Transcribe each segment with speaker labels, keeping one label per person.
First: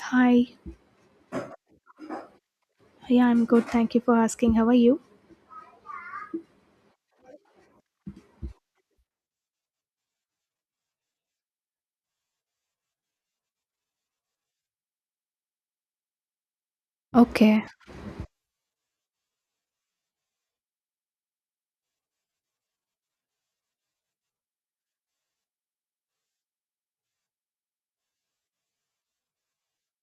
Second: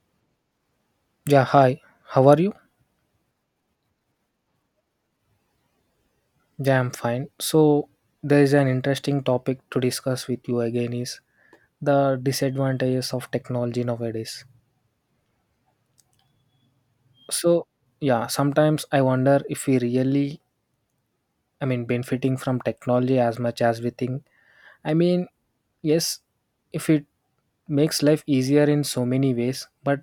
Speaker 1: Hi.
Speaker 2: Yeah, hi. How are you?
Speaker 1: Yeah, I'm good. Thank you for asking. How are you?
Speaker 2: Yeah, I'm fine. So, there is an interesting topic to discuss with you again is the disadvantages of technology nowadays.
Speaker 1: Okay.
Speaker 2: So, yeah, sometimes I wonder if we really benefiting from technology as much as we think. I mean, yes, if it makes life easier in so many ways, but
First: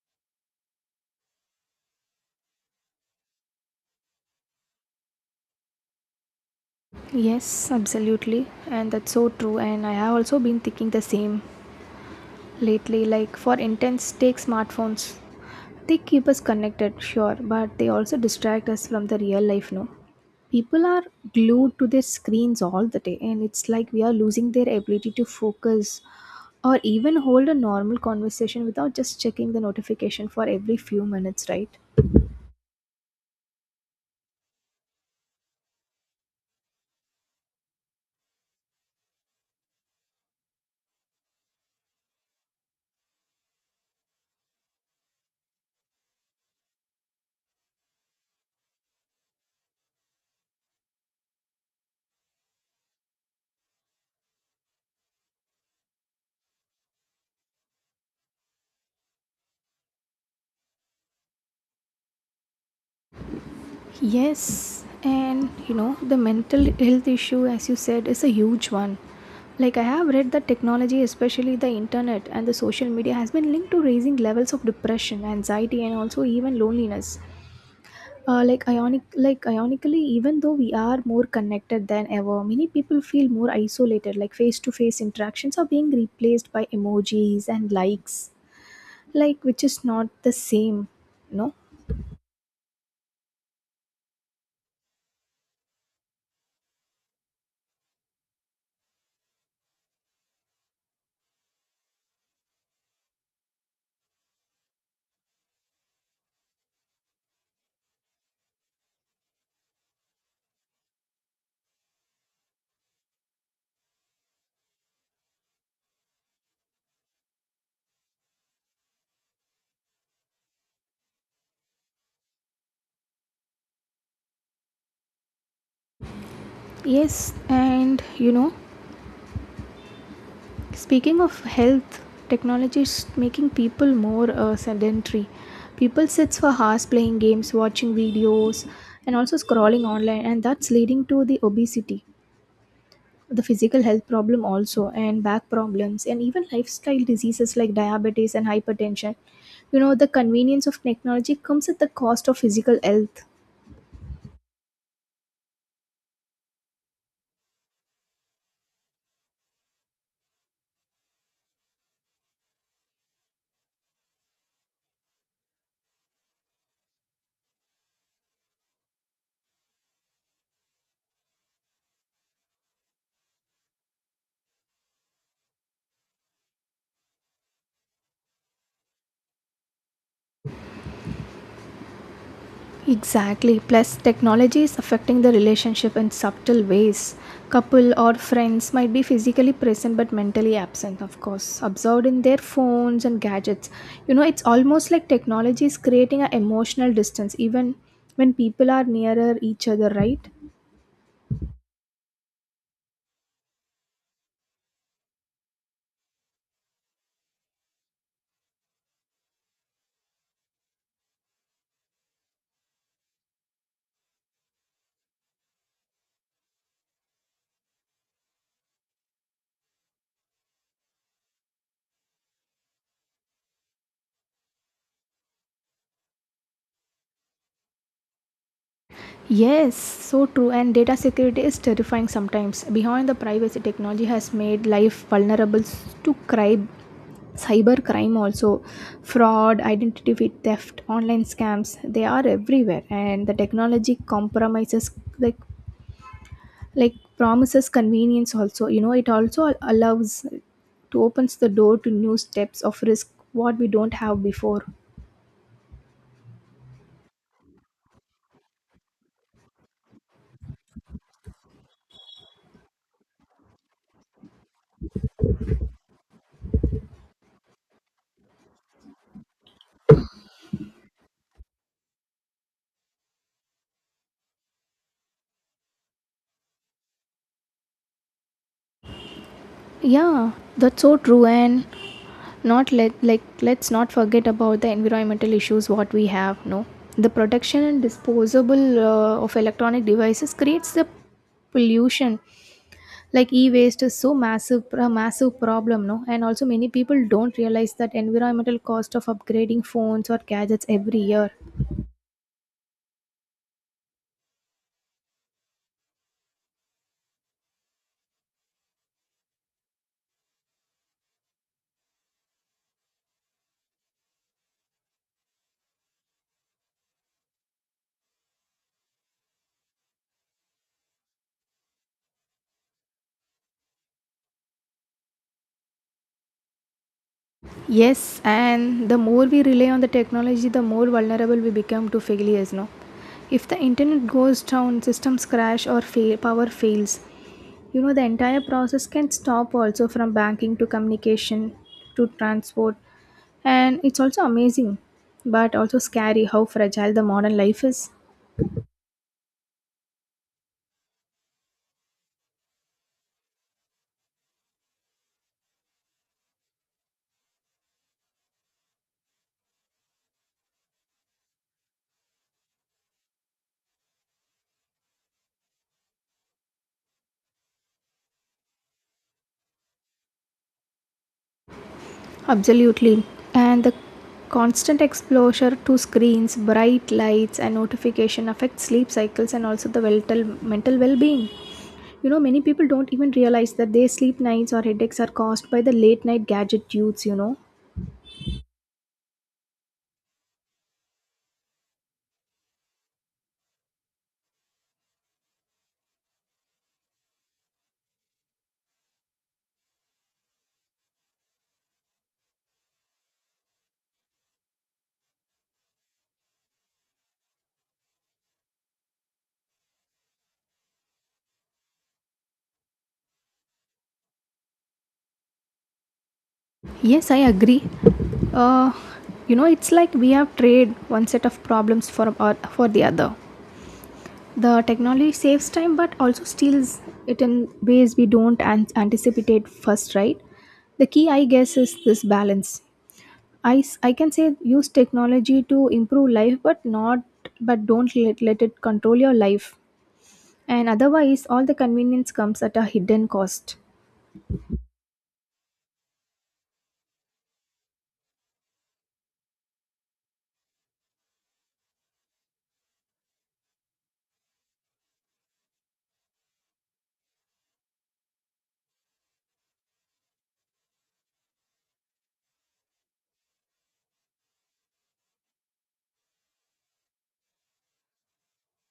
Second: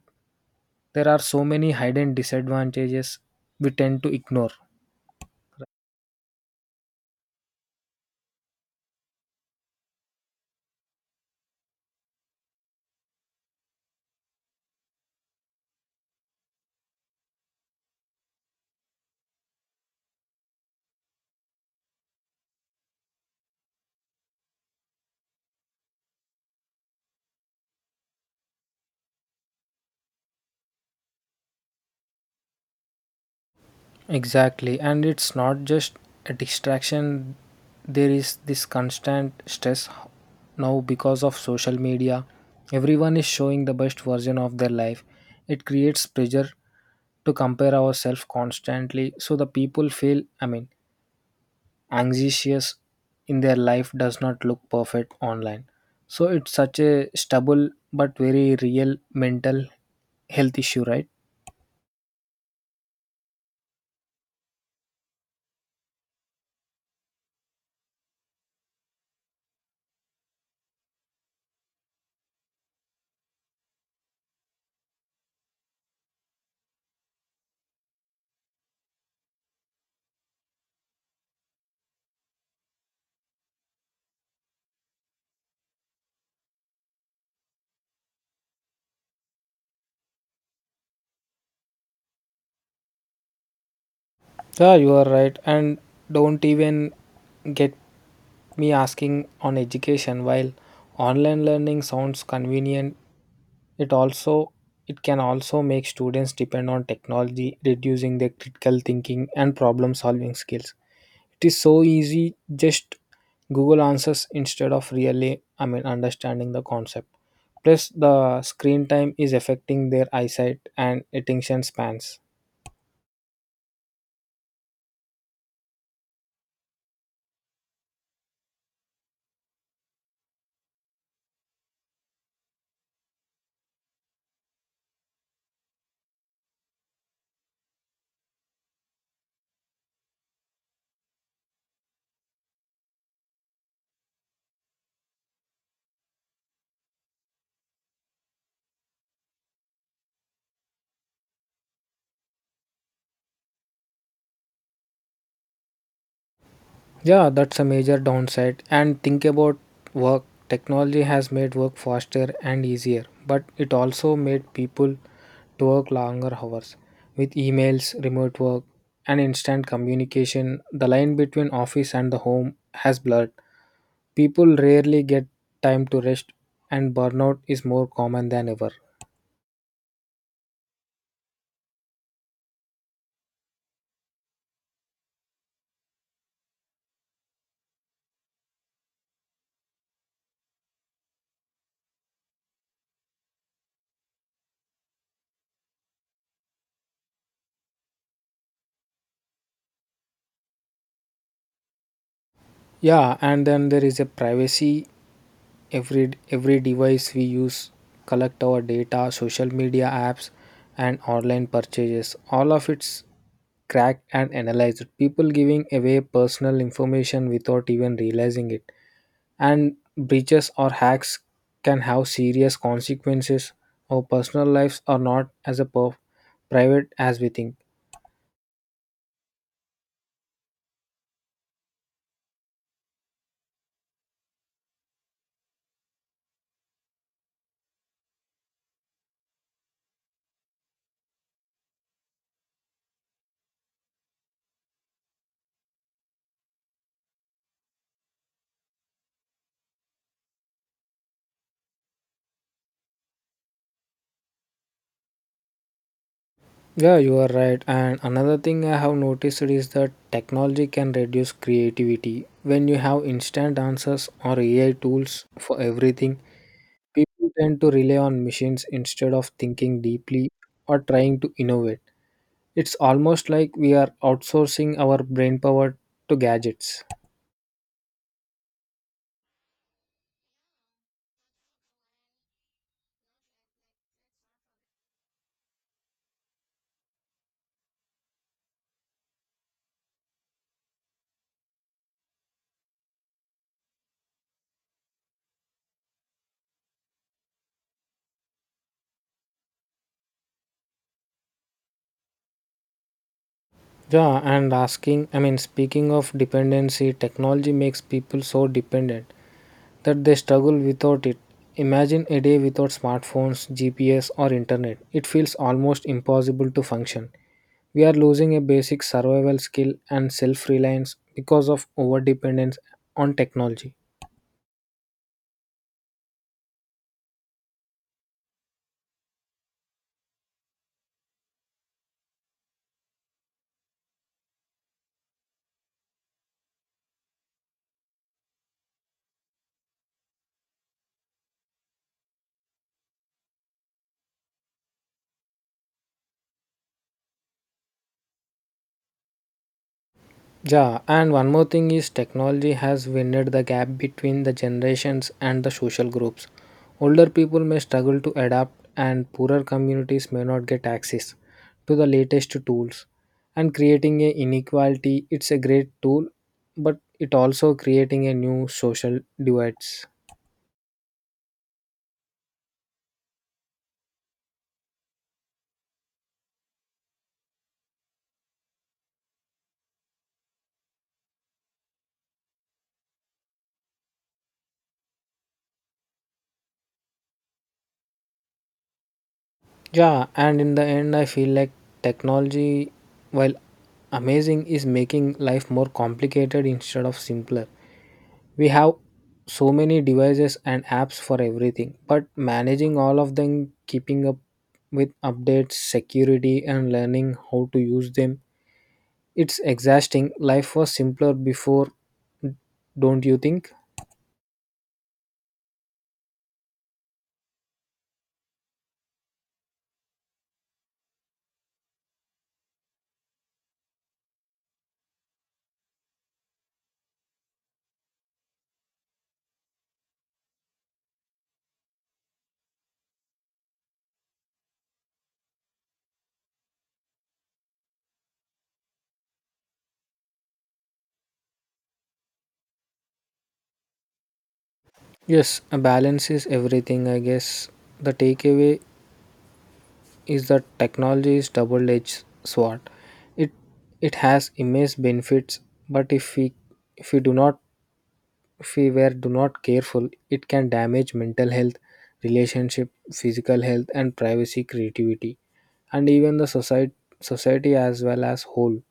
Speaker 2: there are so many hidden disadvantages we tend to ignore.
Speaker 1: Yes, absolutely. And that's so true. And I have also been thinking the same lately. Like, for intense take smartphones. They keep us connected, sure, but they also distract us from the real life, no? People are glued to their screens all the day, and it's like we are losing their ability to focus or even hold a normal conversation without just checking the notification for every few minutes, right?
Speaker 2: Exactly, and it's not just a distraction, there is this constant stress now because of social media. Everyone is showing the best version of their life. It creates pressure to compare ourselves constantly, so the people feel, anxious in their life does not look perfect online. So it's such a stubble but very real mental health issue, right?
Speaker 1: Yes, and you know, the mental health issue, as you said, is a huge one. Like, I have read that technology, especially the internet and the social media, has been linked to raising levels of depression, anxiety, and also even loneliness. Like ionic, like ionically, even though we are more connected than ever, many people feel more isolated. Like face-to-face interactions are being replaced by emojis and likes, like which is not the same, no?
Speaker 2: Yeah, you are right. And don't even get me asking on education while online learning sounds convenient it also it can also make students depend on technology reducing their critical thinking and problem solving skills. It is so easy just google answers instead of really, understanding the concept. Plus the screen time is affecting their eyesight and attention spans.
Speaker 1: Yes, and you know, speaking of health, technology is making people more sedentary. People sits for hours playing games, watching videos, and also scrolling online, and that's leading to the obesity, the physical health problem also, and back problems, and even lifestyle diseases like diabetes and hypertension. You know, the convenience of technology comes at the cost of physical health.
Speaker 2: Yeah, that's a major downside. And think about work. Technology has made work faster and easier, but it also made people to work longer hours. With emails, remote work, and instant communication, the line between office and the home has blurred. People rarely get time to rest, and burnout is more common than ever.
Speaker 1: Exactly. Plus, technology is affecting the relationship in subtle ways. Couple or friends might be physically present but mentally absent, of course, absorbed in their phones and gadgets. You know, it's almost like technology is creating an emotional distance even when people are nearer each other, right?
Speaker 2: Yeah, and then there is a privacy. Every device we use collect our data, social media apps and online purchases, all of it's cracked and analyzed. People giving away personal information without even realizing it, and breaches or hacks can have serious consequences. Our personal lives are not as private as we think.
Speaker 1: Yes, so true. And data security is terrifying sometimes. Behind the privacy, technology has made life vulnerable to crime, cyber crime also, fraud, identity theft, online scams. They are everywhere, and the technology compromises like like promises convenience also. You know, it also allows to opens the door to new steps of risk what we don't have before.
Speaker 2: Yeah, you are right. And another thing I have noticed is that technology can reduce creativity. When you have instant answers or AI tools for everything, people tend to rely on machines instead of thinking deeply or trying to innovate. It's almost like we are outsourcing our brain power to gadgets.
Speaker 1: Yeah, that's so true. And not let like let's not forget about the environmental issues what we have, no, the production and disposable of electronic devices creates the pollution, like e-waste is so massive problem, no, and also many people don't realize that environmental cost of upgrading phones or gadgets every year.
Speaker 2: Yeah, and asking, I mean, speaking of dependency, technology makes people so dependent that they struggle without it. Imagine a day without smartphones, GPS, or internet. It feels almost impossible to function. We are losing a basic survival skill and self reliance because of overdependence on technology.
Speaker 1: Yes, and the more we rely on the technology, the more vulnerable we become to failures. No, if the internet goes down, systems crash, or fail, power fails, you know the entire process can stop. Also, from banking to communication to transport, and it's also amazing, but also scary how fragile the modern life is.
Speaker 2: Yeah, and one more thing is technology has widened the gap between the generations and the social groups. Older people may struggle to adapt, and poorer communities may not get access to the latest tools. And creating a inequality, it's a great tool, but it also creating a new social divides.
Speaker 1: Absolutely. And the constant exposure to screens, bright lights, and notification affects sleep cycles and also the mental well-being. You know, many people don't even realize that their sleep nights or headaches are caused by the late night gadget use, you know.
Speaker 2: Yeah, and in the end, I feel like technology, while amazing, is making life more complicated instead of simpler. We have so many devices and apps for everything, but managing all of them, keeping up with updates, security, and learning how to use them, it's exhausting. Life was simpler before, don't you think?
Speaker 1: Yes, I agree. Uh, you know, it's like we have traded one set of problems for or for the other. The technology saves time but also steals it in ways we don't anticipate first, right? The key, I guess, is this balance. I can say use technology to improve life, but not but don't let it control your life, and otherwise all the convenience comes at a hidden cost.
Speaker 2: Yes, a balance is everything, I guess. The takeaway is that technology is double-edged sword. It it has immense benefits, but if we do not If we were do not careful, it can damage mental health, relationship, physical health, and privacy, creativity, and even society as well as whole.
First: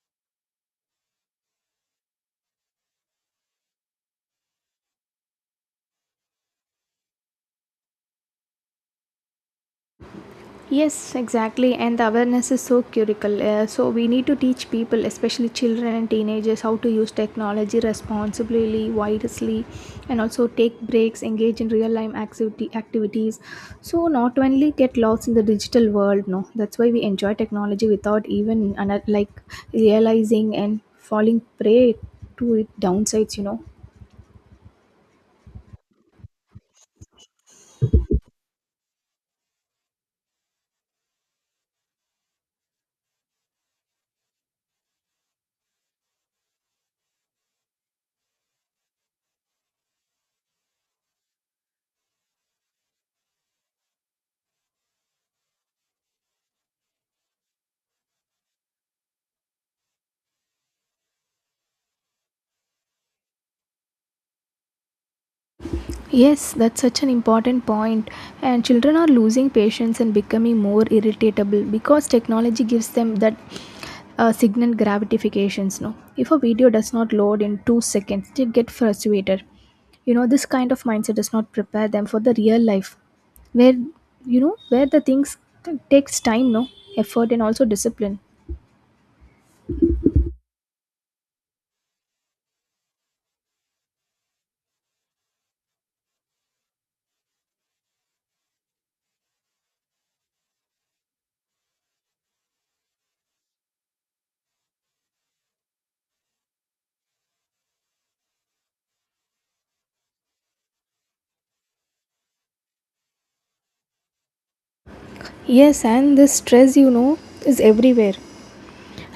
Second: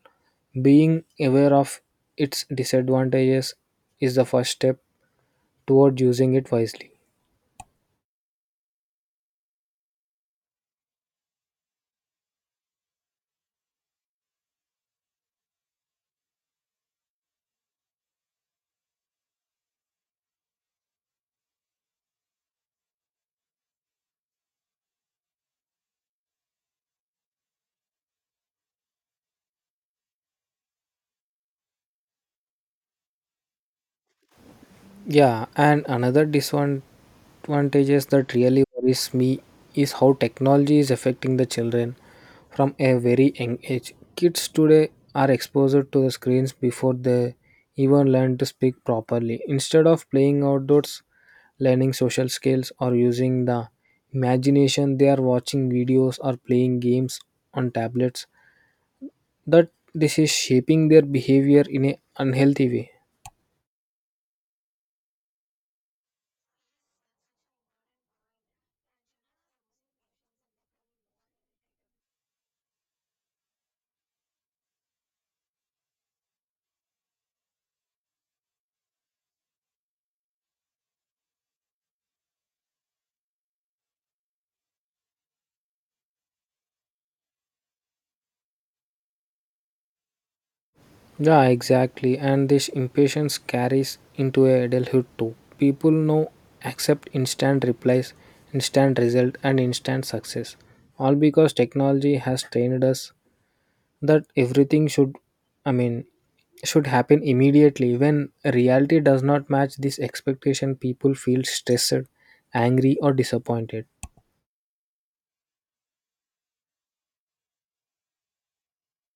Speaker 2: Being aware of its disadvantages is the first step toward using it wisely.
Speaker 1: Yes, exactly. And the awareness is so critical. So we need to teach people, especially children and teenagers, how to use technology responsibly, wisely, and also take breaks, engage in real-life activity activities. So not only get lost in the digital world. No, that's why we enjoy technology without even like realizing and falling prey to its downsides. You know.
Speaker 2: Yeah, and another disadvantages that really worries me is how technology is affecting the children from a very young age. Kids today are exposed to the screens before they even learn to speak properly. Instead of playing outdoors, learning social skills, or using the imagination, they are watching videos or playing games on tablets. That this is shaping their behavior in a unhealthy way.
Speaker 1: Yes, that's such an important point. And children are losing patience and becoming more irritable because technology gives them that signal gratifications. No, if a video does not load in 2 seconds, they get frustrated. You know, this kind of mindset does not prepare them for the real life, where you know where the things takes time, no, effort, and also discipline.
Speaker 2: Yeah, exactly. And this impatience carries into adulthood too. People now accept instant replies, instant result, and instant success. All because technology has trained us that everything should, I mean, should happen immediately. When reality does not match this expectation, people feel stressed, angry, or disappointed.
Speaker 1: Yes, and this stress, you know, is everywhere.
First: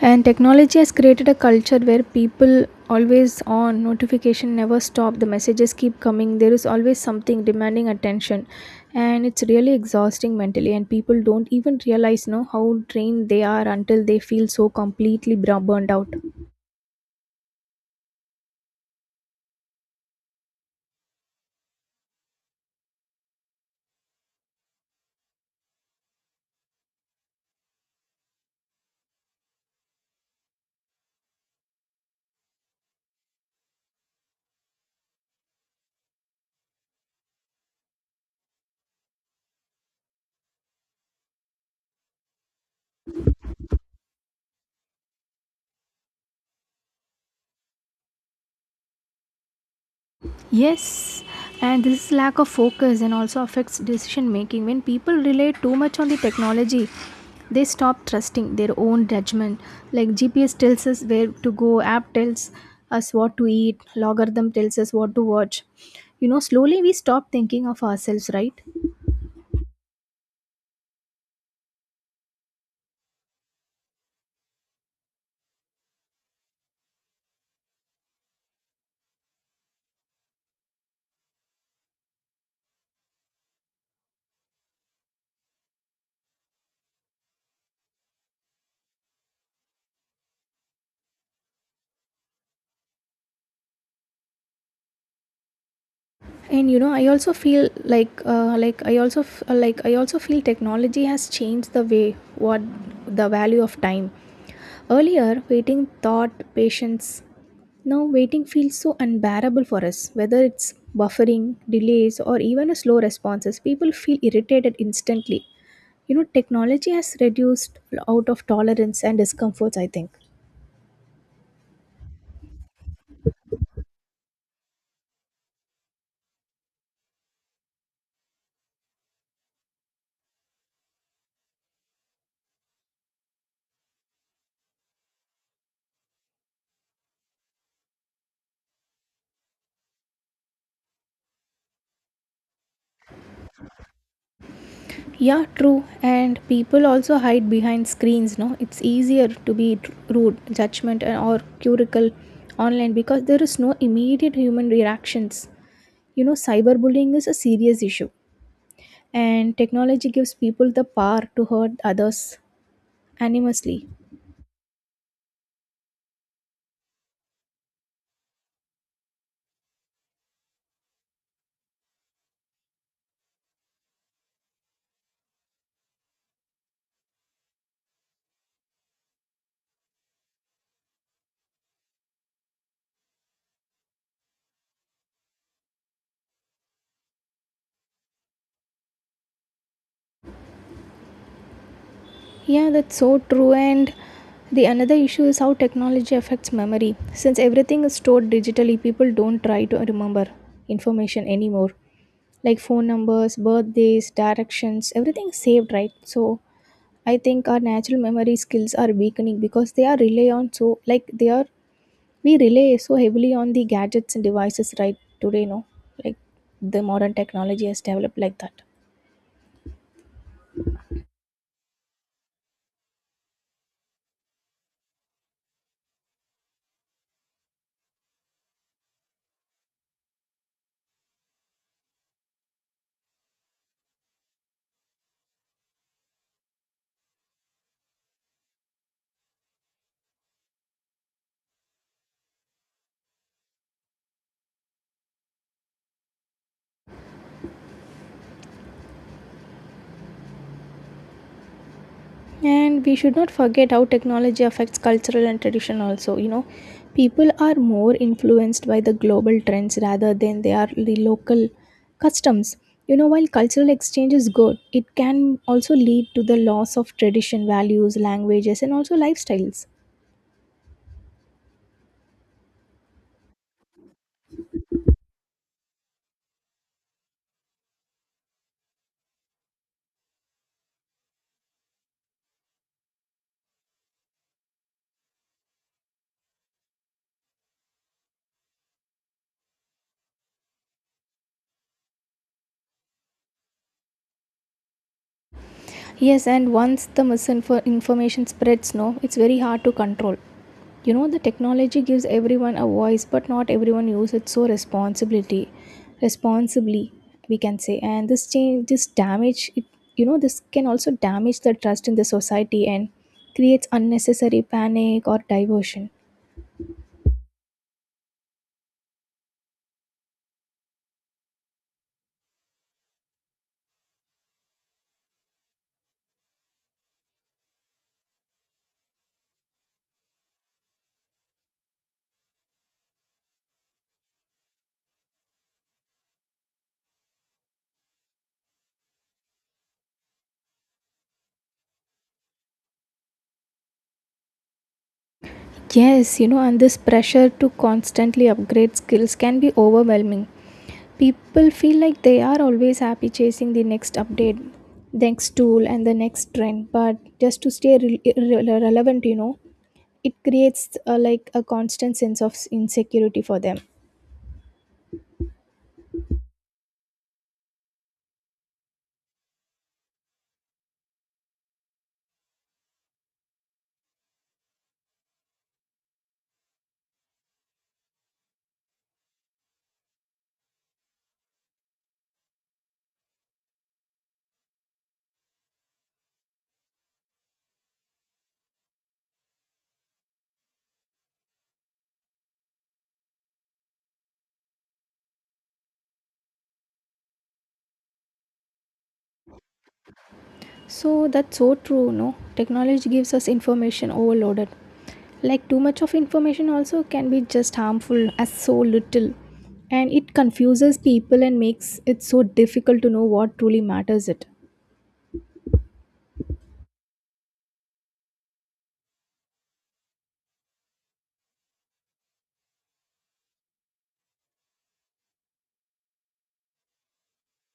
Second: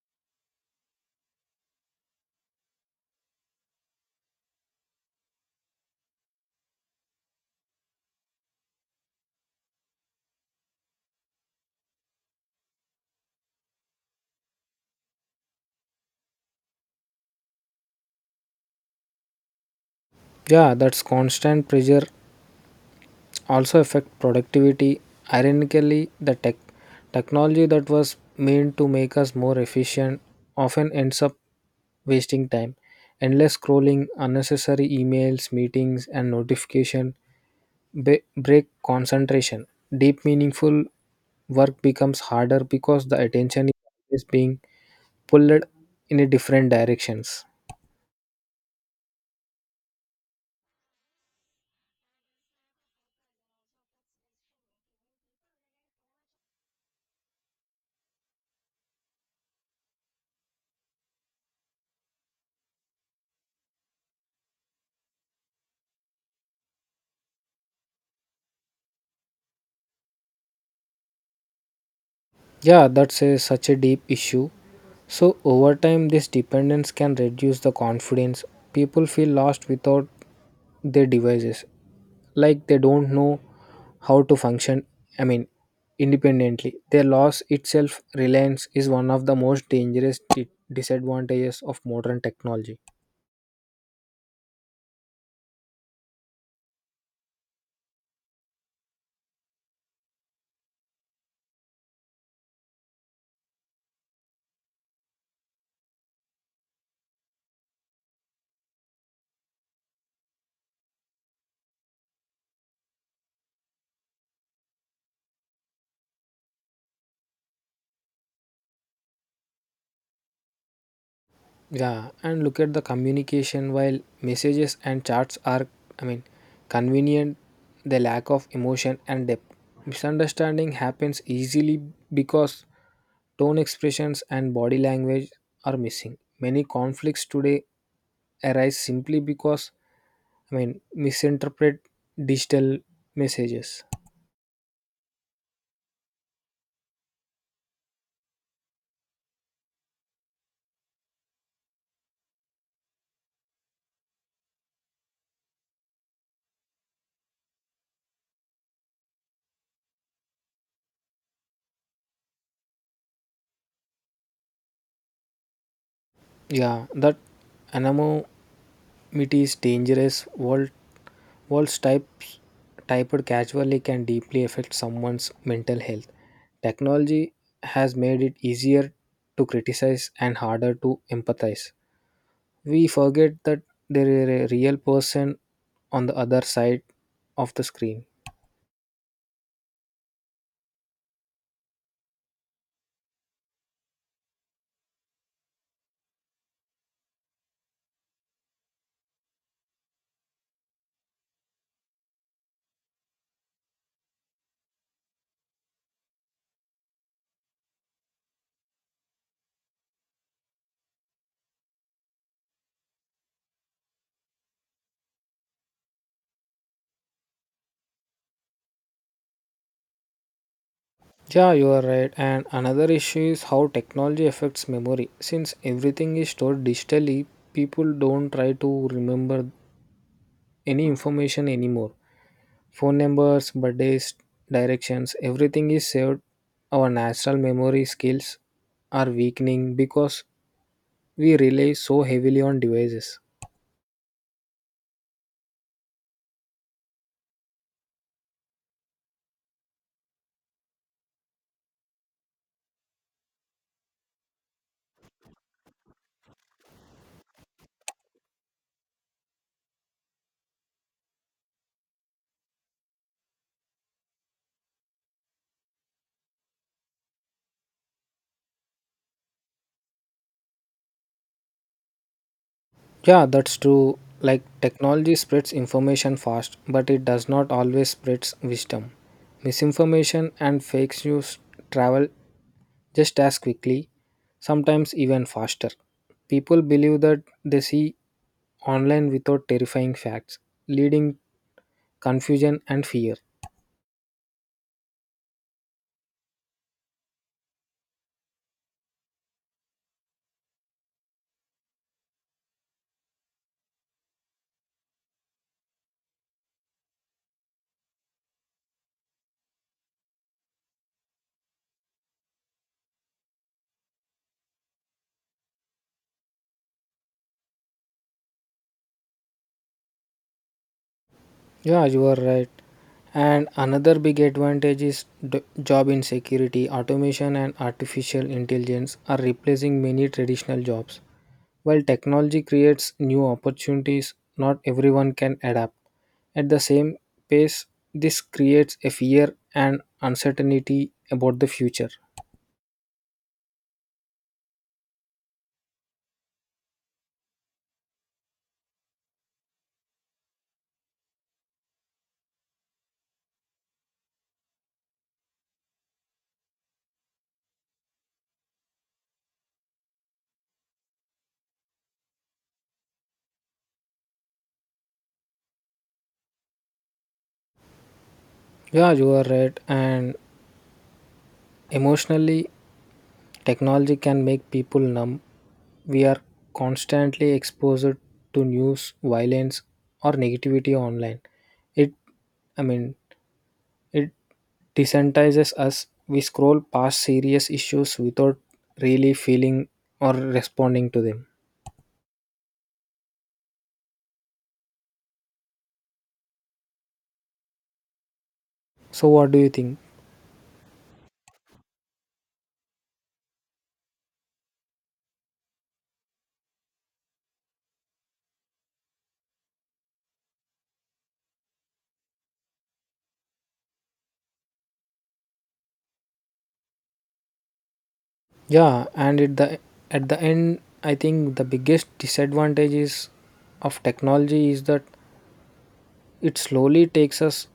Speaker 1: And technology has created a culture where people always on notification, never stop, the messages keep coming, there is always something demanding attention. And it's really exhausting mentally, and people don't even realize, no, how drained they are until they feel so completely burned out.
Speaker 2: Yeah, that's constant pressure also affect productivity. Ironically, the technology that was meant to make us more efficient often ends up wasting time. Endless scrolling, unnecessary emails, meetings, and notification break concentration. Deep, meaningful work becomes harder because the attention is always being pulled in a different directions.
Speaker 1: Yes, and this lack of focus and also affects decision making. When people rely too much on the technology, they stop trusting their own judgment. Like GPS tells us where to go, app tells us what to eat, logarithm tells us what to watch. You know, slowly we stop thinking of ourselves, right?
Speaker 2: Such a deep issue. So, over time, this dependence can reduce the confidence. People feel lost without their devices, like they don't know how to function, I mean, independently. Their loss itself, reliance, is one of the most dangerous disadvantages of modern technology.
Speaker 1: And you know, I also feel like like I also feel technology has changed the way what the value of time. Earlier, waiting thought patience. Now waiting feels so unbearable for us, whether it's buffering delays or even a slow responses, people feel irritated instantly. You know, technology has reduced out of tolerance and discomforts, I think.
Speaker 2: Yeah, and look at the communication while messages and chats are, I mean, convenient, the lack of emotion and depth. Misunderstanding happens easily because tone expressions and body language are missing. Many conflicts today arise simply because, misinterpret digital messages.
Speaker 1: Yeah, true. And people also hide behind screens, no? It's easier to be rude, judgment, or curical online because there is no immediate human reactions. You know, cyberbullying is a serious issue, and technology gives people the power to hurt others anonymously.
Speaker 2: Yeah, that anonymity is dangerous world. Walls types typed casually can deeply affect someone's mental health. Technology has made it easier to criticize and harder to empathize. We forget that there is a real person on the other side of the screen.
Speaker 1: Yeah, that's so true. And the another issue is how technology affects memory. Since everything is stored digitally, people don't try to remember information anymore. Like phone numbers, birthdays, directions, everything saved, right? So I think our natural memory skills are weakening because they are rely on so like they are we rely so heavily on the gadgets and devices right today, no? Like the modern technology has developed like that.
Speaker 2: Yeah, you are right. And another issue is how technology affects memory. Since everything is stored digitally, people don't try to remember any information anymore. Phone numbers, birthdays, directions, everything is saved. Our natural memory skills are weakening because we rely so heavily on devices.
Speaker 1: And we should not forget how technology affects cultural and tradition also. You know, people are more influenced by the global trends rather than they are the local customs. You know, while cultural exchange is good, it can also lead to the loss of tradition, values, languages, and also lifestyles.
Speaker 2: Yeah, that's true. Like technology spreads information fast, but it does not always spreads wisdom. Misinformation and fake news travel just as quickly, sometimes even faster. People believe that they see online without terrifying facts, leading confusion and fear.
Speaker 1: Yes, and once the misinformation spreads, no, it's very hard to control. You know, the technology gives everyone a voice, but not everyone uses it so responsibly, we can say. And this change, this damage, it, you know, this can also damage the trust in the society and creates unnecessary panic or diversion.
Speaker 2: Yeah, you are right. And another big advantage is job insecurity. Automation and artificial intelligence are replacing many traditional jobs. While technology creates new opportunities, not everyone can adapt. At the same pace, this creates a fear and uncertainty about the future.
Speaker 1: Yes, you know, and this pressure to constantly upgrade skills can be overwhelming. People feel like they are always happy chasing the next update, next tool, and the next trend. But just to stay relevant, you know, it creates a like a constant sense of insecurity for them.
Speaker 2: Yeah, you are right. And emotionally, technology can make people numb. We are constantly exposed to news, violence, or negativity online. It, I mean, it desensitizes us. We scroll past serious issues without really feeling or responding to them. So, what do you think?
Speaker 1: So that's so true, no? Technology gives us information overloaded. Like too much of information also can be just harmful as so little. And it confuses people and makes it so difficult to know what truly matters it.
Speaker 2: Yeah, and at the end, I think the biggest disadvantages of technology is that it slowly takes us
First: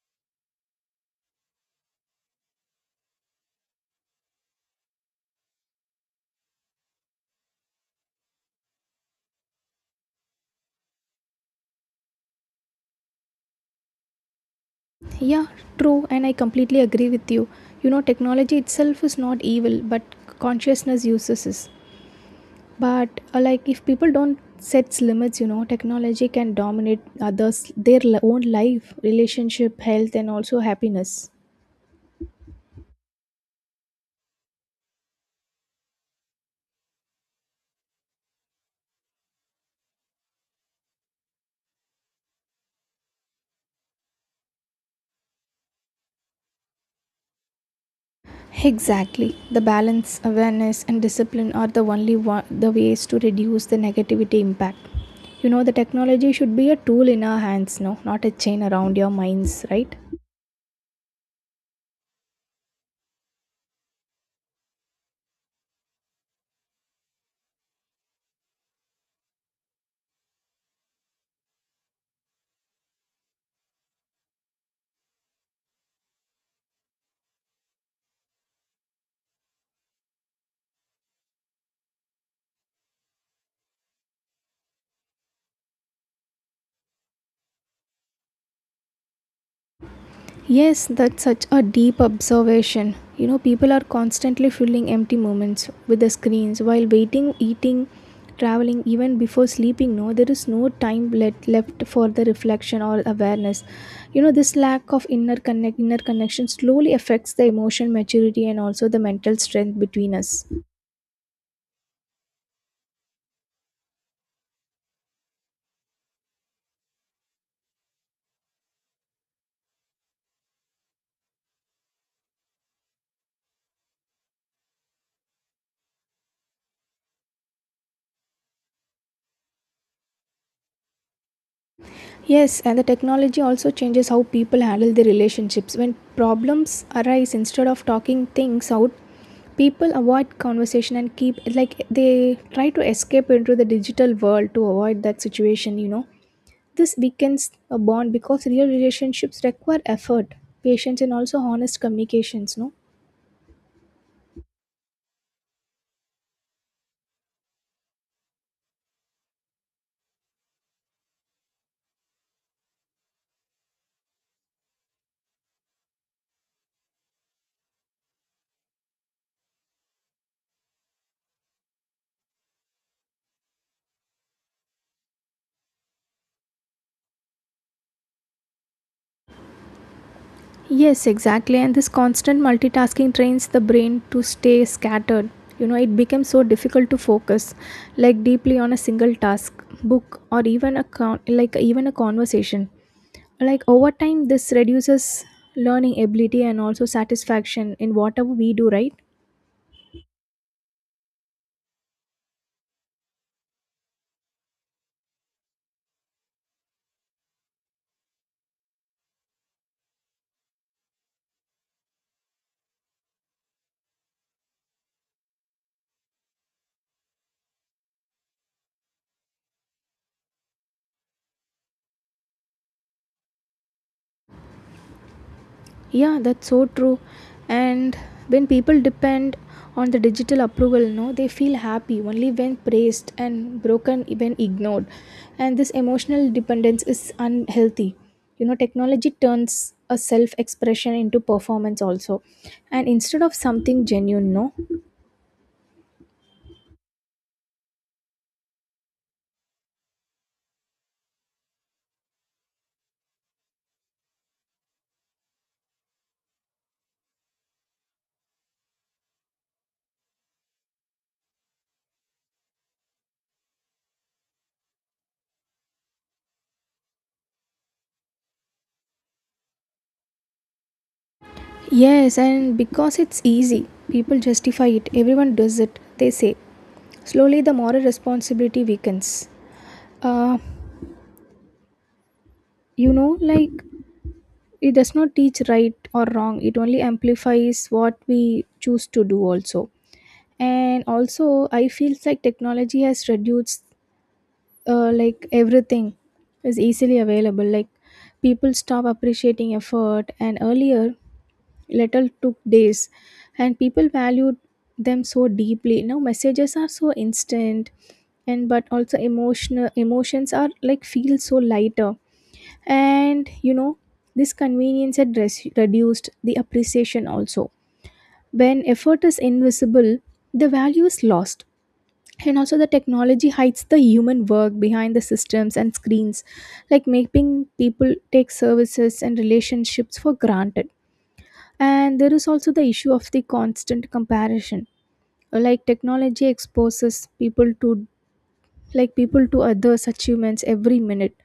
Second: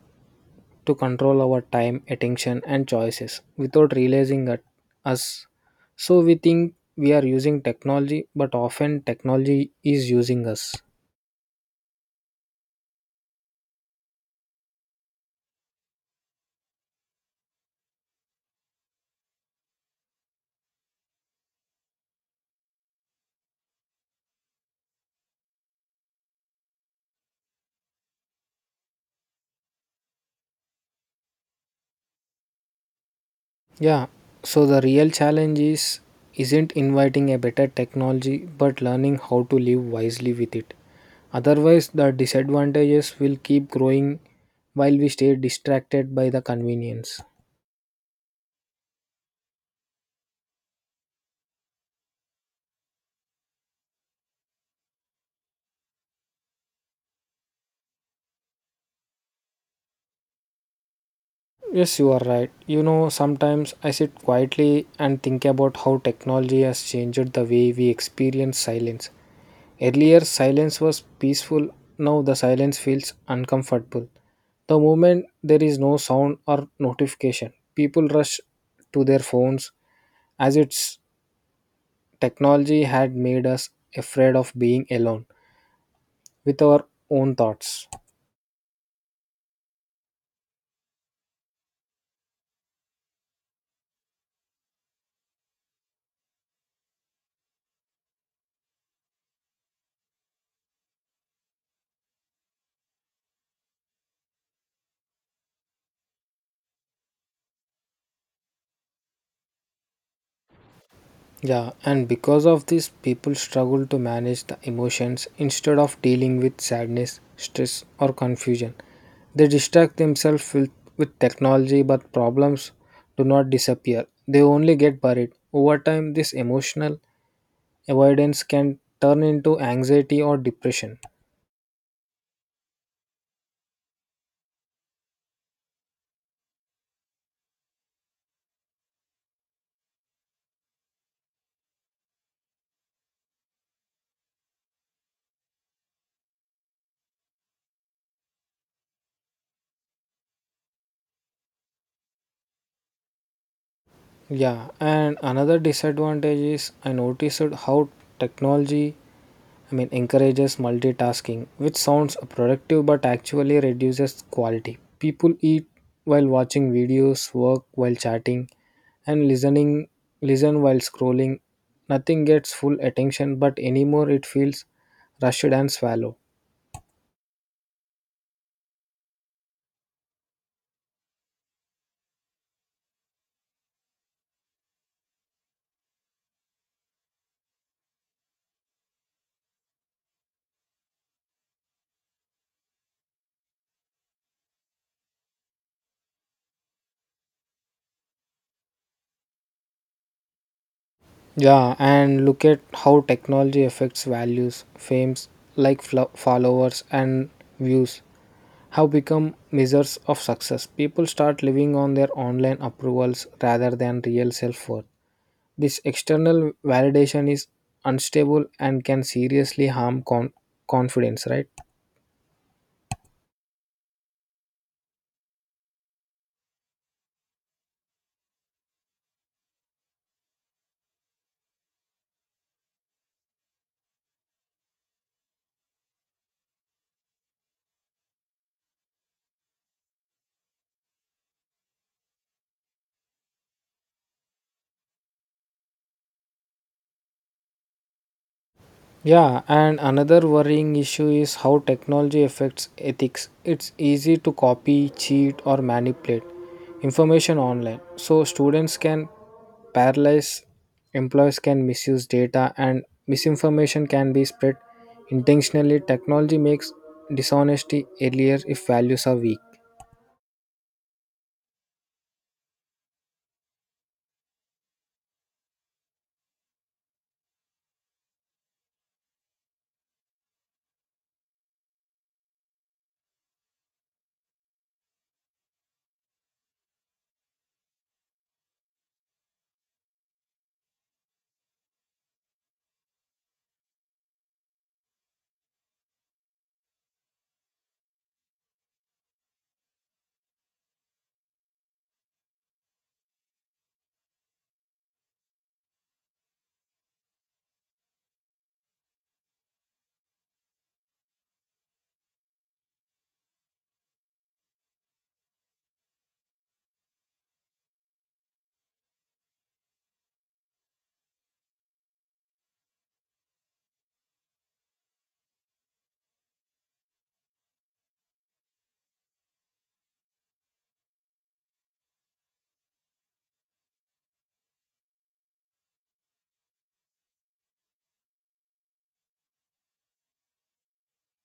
Speaker 2: to control our time, attention, and choices without realizing it, us. So we think we are using technology, but often technology is using us.
Speaker 1: Yeah, true, and I completely agree with you. You know, technology itself is not evil, but consciousness uses it. But like if people don't sets limits, you know, technology can dominate others their own life, relationship, health and also happiness.
Speaker 2: Yeah, so the real challenge is isn't inviting a better technology but learning how to live wisely with it. Otherwise, the disadvantages will keep growing while we stay distracted by the convenience.
Speaker 1: Exactly. The balance, awareness, and discipline are the only the ways to reduce the negativity impact. You know, the technology should be a tool in our hands, no, not a chain around your minds, right?
Speaker 2: Yes, you are right. You know, sometimes I sit quietly and think about how technology has changed the way we experience silence. Earlier, silence was peaceful, now the silence feels uncomfortable. The moment there is no sound or notification, people rush to their phones as its technology had made us afraid of being alone with our own thoughts.
Speaker 1: Yes, that's such a deep observation. You know, people are constantly filling empty moments with the screens while waiting, eating, traveling, even before sleeping. No, there is no time left for the reflection or awareness. You know, this lack of inner connection slowly affects the emotional maturity and also the mental strength between us.
Speaker 2: Yeah, and because of this, people struggle to manage the emotions instead of dealing with sadness, stress, or confusion. They distract themselves with technology, but problems do not disappear. They only get buried. Over time, this emotional avoidance can turn into anxiety or depression.
Speaker 1: Yes, and the technology also changes how people handle their relationships. When problems arise, instead of talking things out, people avoid conversation and keep like they try to escape into the digital world to avoid that situation, you know. This weakens a bond because real relationships require effort, patience, and also honest communications, no?
Speaker 2: Yeah, and another disadvantage is I noticed how technology, encourages multitasking, which sounds productive but actually reduces quality. People eat while watching videos, work while chatting, and listen while scrolling. Nothing gets full attention, but anymore it feels rushed and shallow.
Speaker 1: Yes, exactly. And this constant multitasking trains the brain to stay scattered. You know, it becomes so difficult to focus like deeply on a single task, book or even a like even a conversation. Like over time this reduces learning ability and also satisfaction in whatever we do, right?
Speaker 2: Yeah, and look at how technology affects values, fames like followers and views have become measures of success. People start living on their online approvals rather than real self worth. This external validation is unstable and can seriously harm confidence, right?
Speaker 1: Yeah, that's so true. And when people depend on the digital approval, no, they feel happy only when praised and broken when ignored. And this emotional dependence is unhealthy. You know, technology turns a self expression into performance also. And instead of something genuine, no?
Speaker 2: Yeah, and another worrying issue is how technology affects ethics. It's easy to copy, cheat, or manipulate information online. So, students can paralyze, employees can misuse data, and misinformation can be spread intentionally. Technology makes dishonesty earlier if values are weak.
Speaker 1: Yes, and because it's easy, people justify it. Everyone does it, they say. Slowly, the moral responsibility weakens. Uh, you know, like it does not teach right or wrong, it only amplifies what we choose to do. Also, I feel like technology has reduced, everything is easily available. Like, people stop appreciating effort, and earlier little took days and people valued them so deeply. Now messages are so instant, and but also emotional emotions are like feel so lighter. And this convenience had reduced the appreciation also. When effort is invisible, the value is lost. And also, the technology hides the human work behind the systems and screens, like making people take services and relationships for granted. And there is also the issue of the constant comparison. Like, technology exposes people to others' achievements every minute.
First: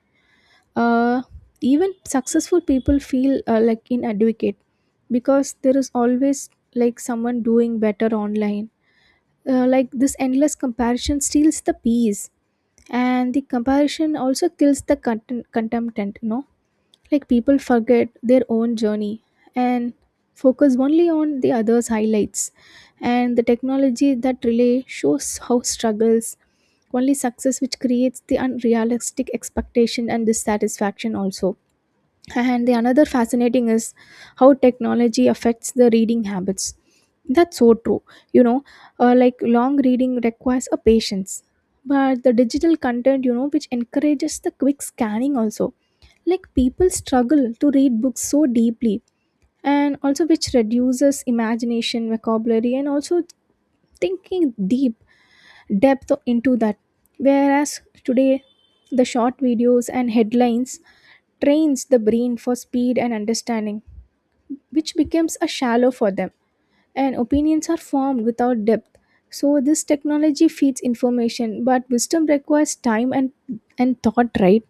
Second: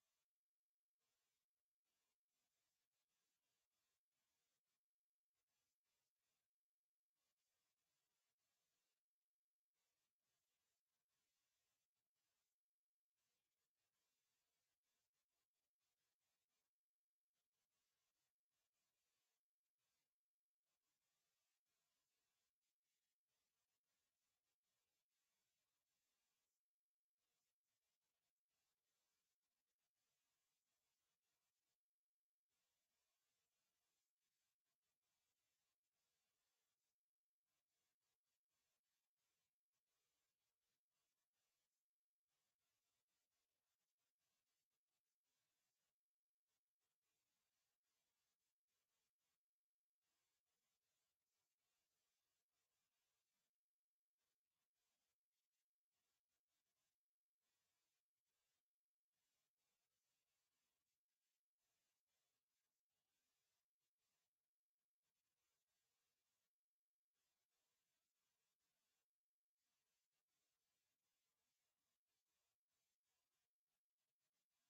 Speaker 1: uh, Even successful people feel like inadequate, because there is always like someone doing better online. This endless comparison steals the peace. And the comparison also kills the contentment, you know. Like, people forget their own journey and focus only on the others' highlights. And the technology that relay shows how struggles, only success, which creates the unrealistic expectation and dissatisfaction also. And the another fascinating is how technology affects the reading habits. That's so true, you know. Long reading requires a patience, but the digital content, you know, which encourages the quick scanning also. Like, people struggle to read books so deeply. And also, which reduces imagination, vocabulary, and also thinking deep depth into that. Whereas today, the short videos and headlines trains the brain for speed and understanding, which becomes a shallow for them, and opinions are formed without depth. So this technology feeds information, but wisdom requires time and thought, right?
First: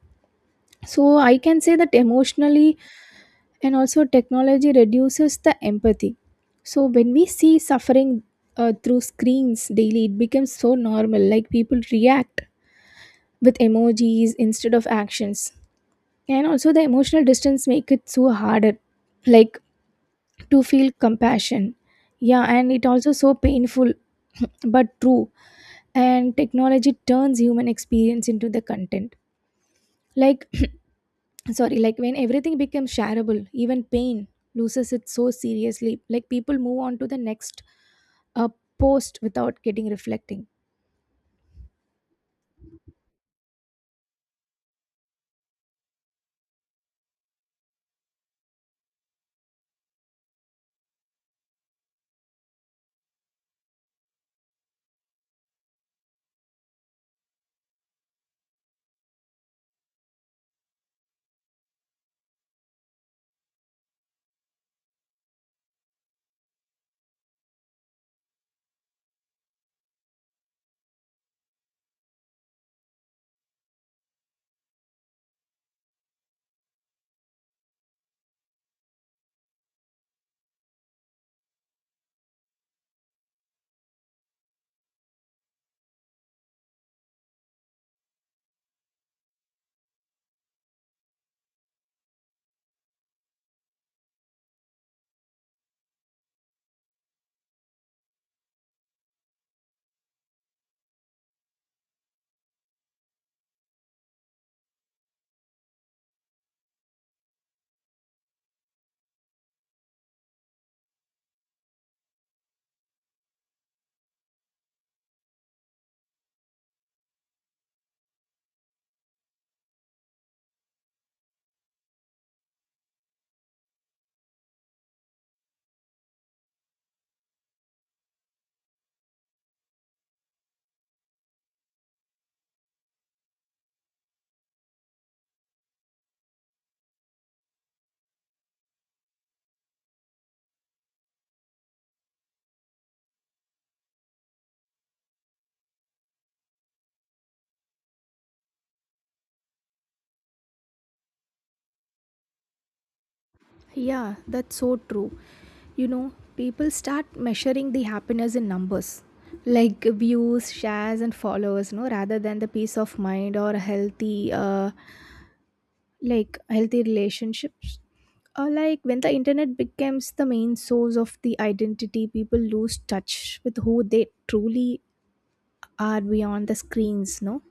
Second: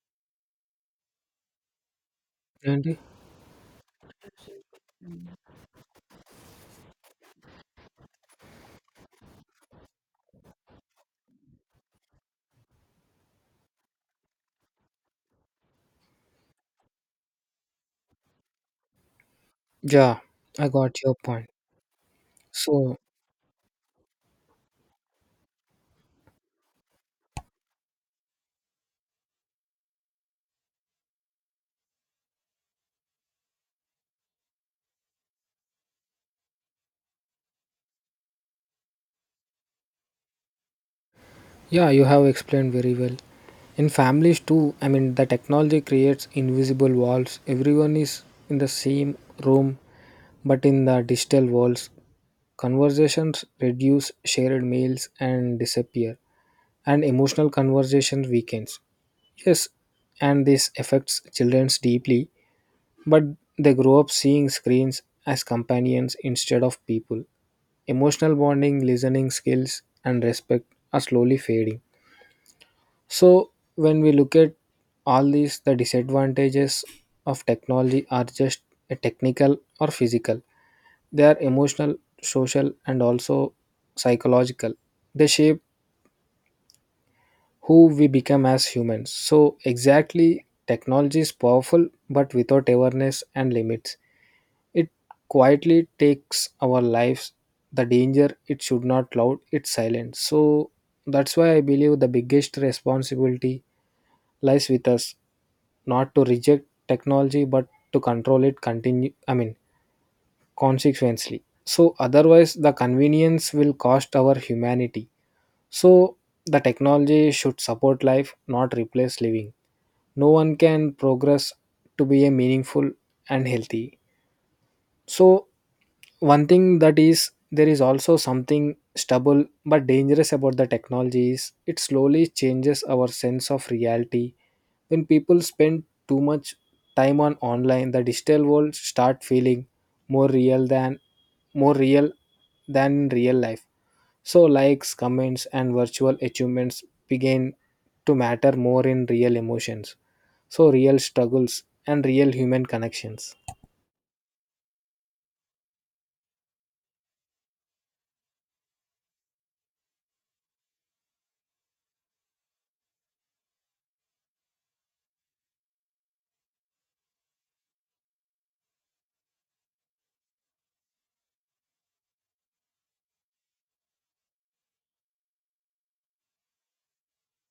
Speaker 1: So I can say that emotionally
Speaker 2: And
Speaker 1: and also technology reduces the empathy. So when we see suffering through screens daily, it becomes so normal. Like, people react with emojis instead of actions. And also, the emotional distance make it so harder, like
Speaker 2: yeah,
Speaker 1: to
Speaker 2: I
Speaker 1: feel
Speaker 2: got your point.
Speaker 1: compassion. Yeah, and it
Speaker 2: So,
Speaker 1: also so painful, but true. And technology turns human experience into the content. Like, sorry, like when everything becomes shareable, even pain loses it so seriously. Like, people move on to the next uh, post without getting reflecting.
Speaker 2: yeah, you have explained very well. In families too, the technology creates invisible walls. Everyone is in the same room, but in the digital walls, conversations reduce, shared meals and disappear, and emotional conversation weakens. Yes, and this affects children deeply, but they grow up seeing screens as companions instead of people. Emotional bonding, listening skills, and respect are slowly fading. So when we look at all these, the disadvantages of technology are just a technical or physical. They are emotional, social, and also psychological. They shape who we become as humans. So exactly, technology is powerful, but without awareness and limits, it quietly takes our lives. The danger it should not loud, it's silent. So that's why I believe the biggest responsibility lies with us not to reject technology but to control it continue I mean consequently. So otherwise the convenience will cost our humanity. So the technology should support life, not replace living. No one can progress to be a meaningful and healthy. So one thing that is there is also something stubble but dangerous about the technology is it slowly changes our sense of reality. When people spend too much time on online, the digital world start feeling more real than more real than in real life. So likes, comments and virtual achievements begin to matter more in real emotions. So real struggles and real human connections.
Speaker 1: Yeah, that's so true. You know, people start measuring the happiness in numbers, like views, shares, and followers, no, rather than the peace of mind or healthy, healthy relationships. Or like when the internet becomes the main source of the identity, people lose touch with who they truly are beyond the screens, no?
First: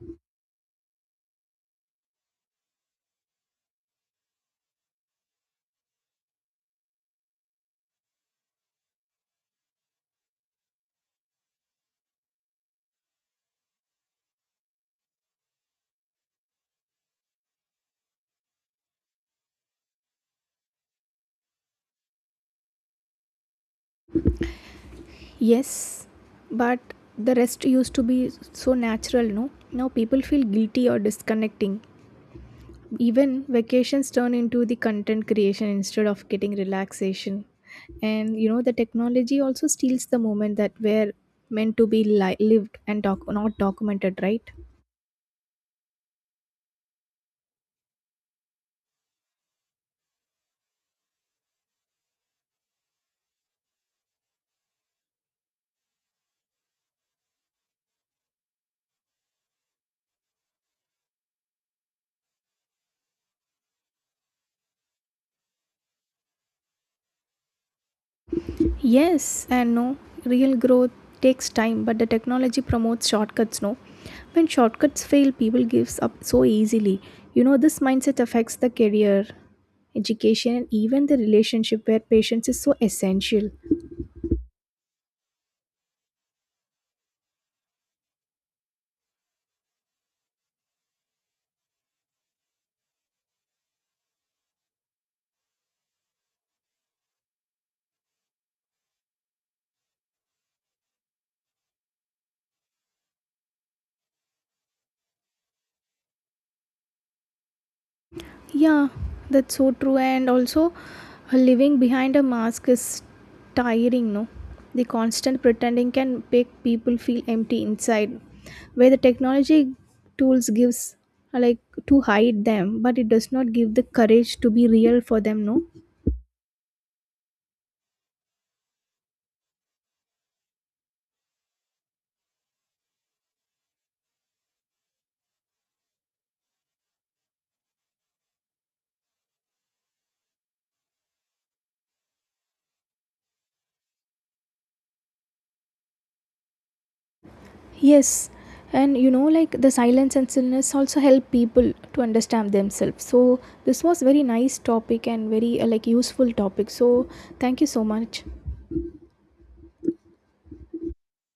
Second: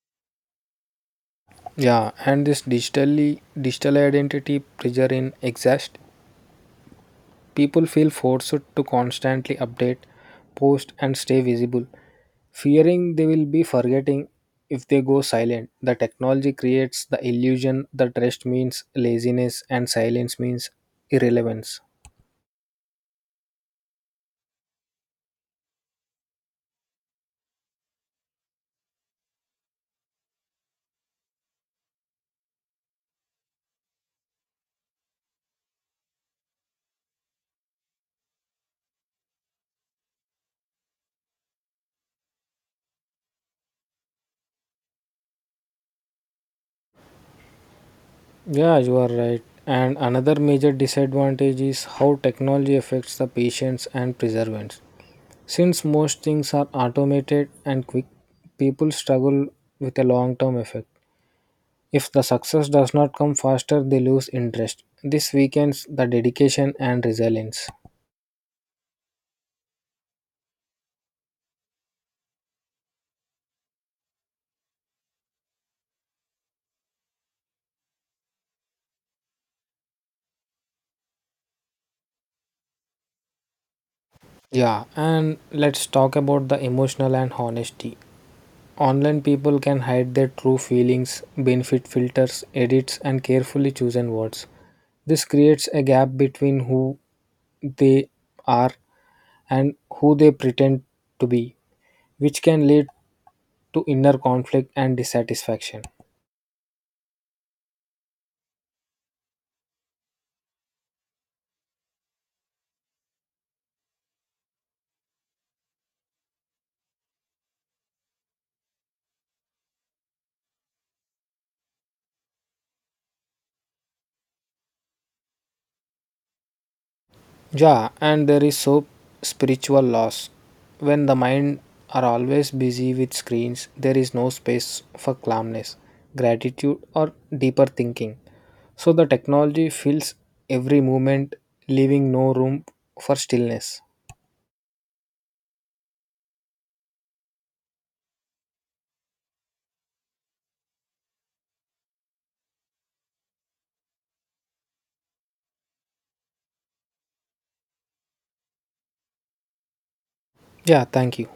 Speaker 2: Yeah, and this digital identity pressure in exist, people feel forced to constantly update, post and stay visible, fearing they will be forgetting if they go silent. The technology creates the illusion that rest means laziness and silence means irrelevance.
Speaker 1: Yes, but the rest used to be so natural, no, now people feel guilty or disconnecting. Even vacations turn into the content creation instead of getting relaxation. And you know, the technology also steals the moment that were meant to be lived and not documented, right?
Speaker 2: Yeah, you are right. And another major disadvantage is how technology affects the patience and perseverance. Since most things are automated and quick, people struggle with a long term effect. If the success does not come faster, they lose interest. This weakens the dedication and resilience.
Speaker 1: Yes and no. Real growth takes time, but the technology promotes shortcuts, no? When shortcuts fail, people gives up so easily. You know, this mindset affects the career, education, and even the relationship where patience is so essential.
Speaker 2: Yeah, and let's talk about the emotional and honesty. Online people can hide their true feelings, benefit filters, edits, and carefully chosen words. This creates a gap between who they are and who they pretend to be, which can lead to inner conflict and dissatisfaction.
Speaker 1: Yeah, that's so true. And also, living behind a mask is tiring, no? The constant pretending can make people feel empty inside, where the technology tools gives uh, like to hide them, but it does not give the courage to be real for them, no?
Speaker 2: Yeah, and there is so spiritual loss. When the mind are always busy with screens, there is no space for calmness, gratitude, or deeper thinking. So the technology fills every moment, leaving no room for stillness.
Speaker 1: Yes, and you know, like the silence and stillness also help people to understand themselves. So this was very nice topic and very useful topic. So thank you so much.
Speaker 2: Yeah, thank you.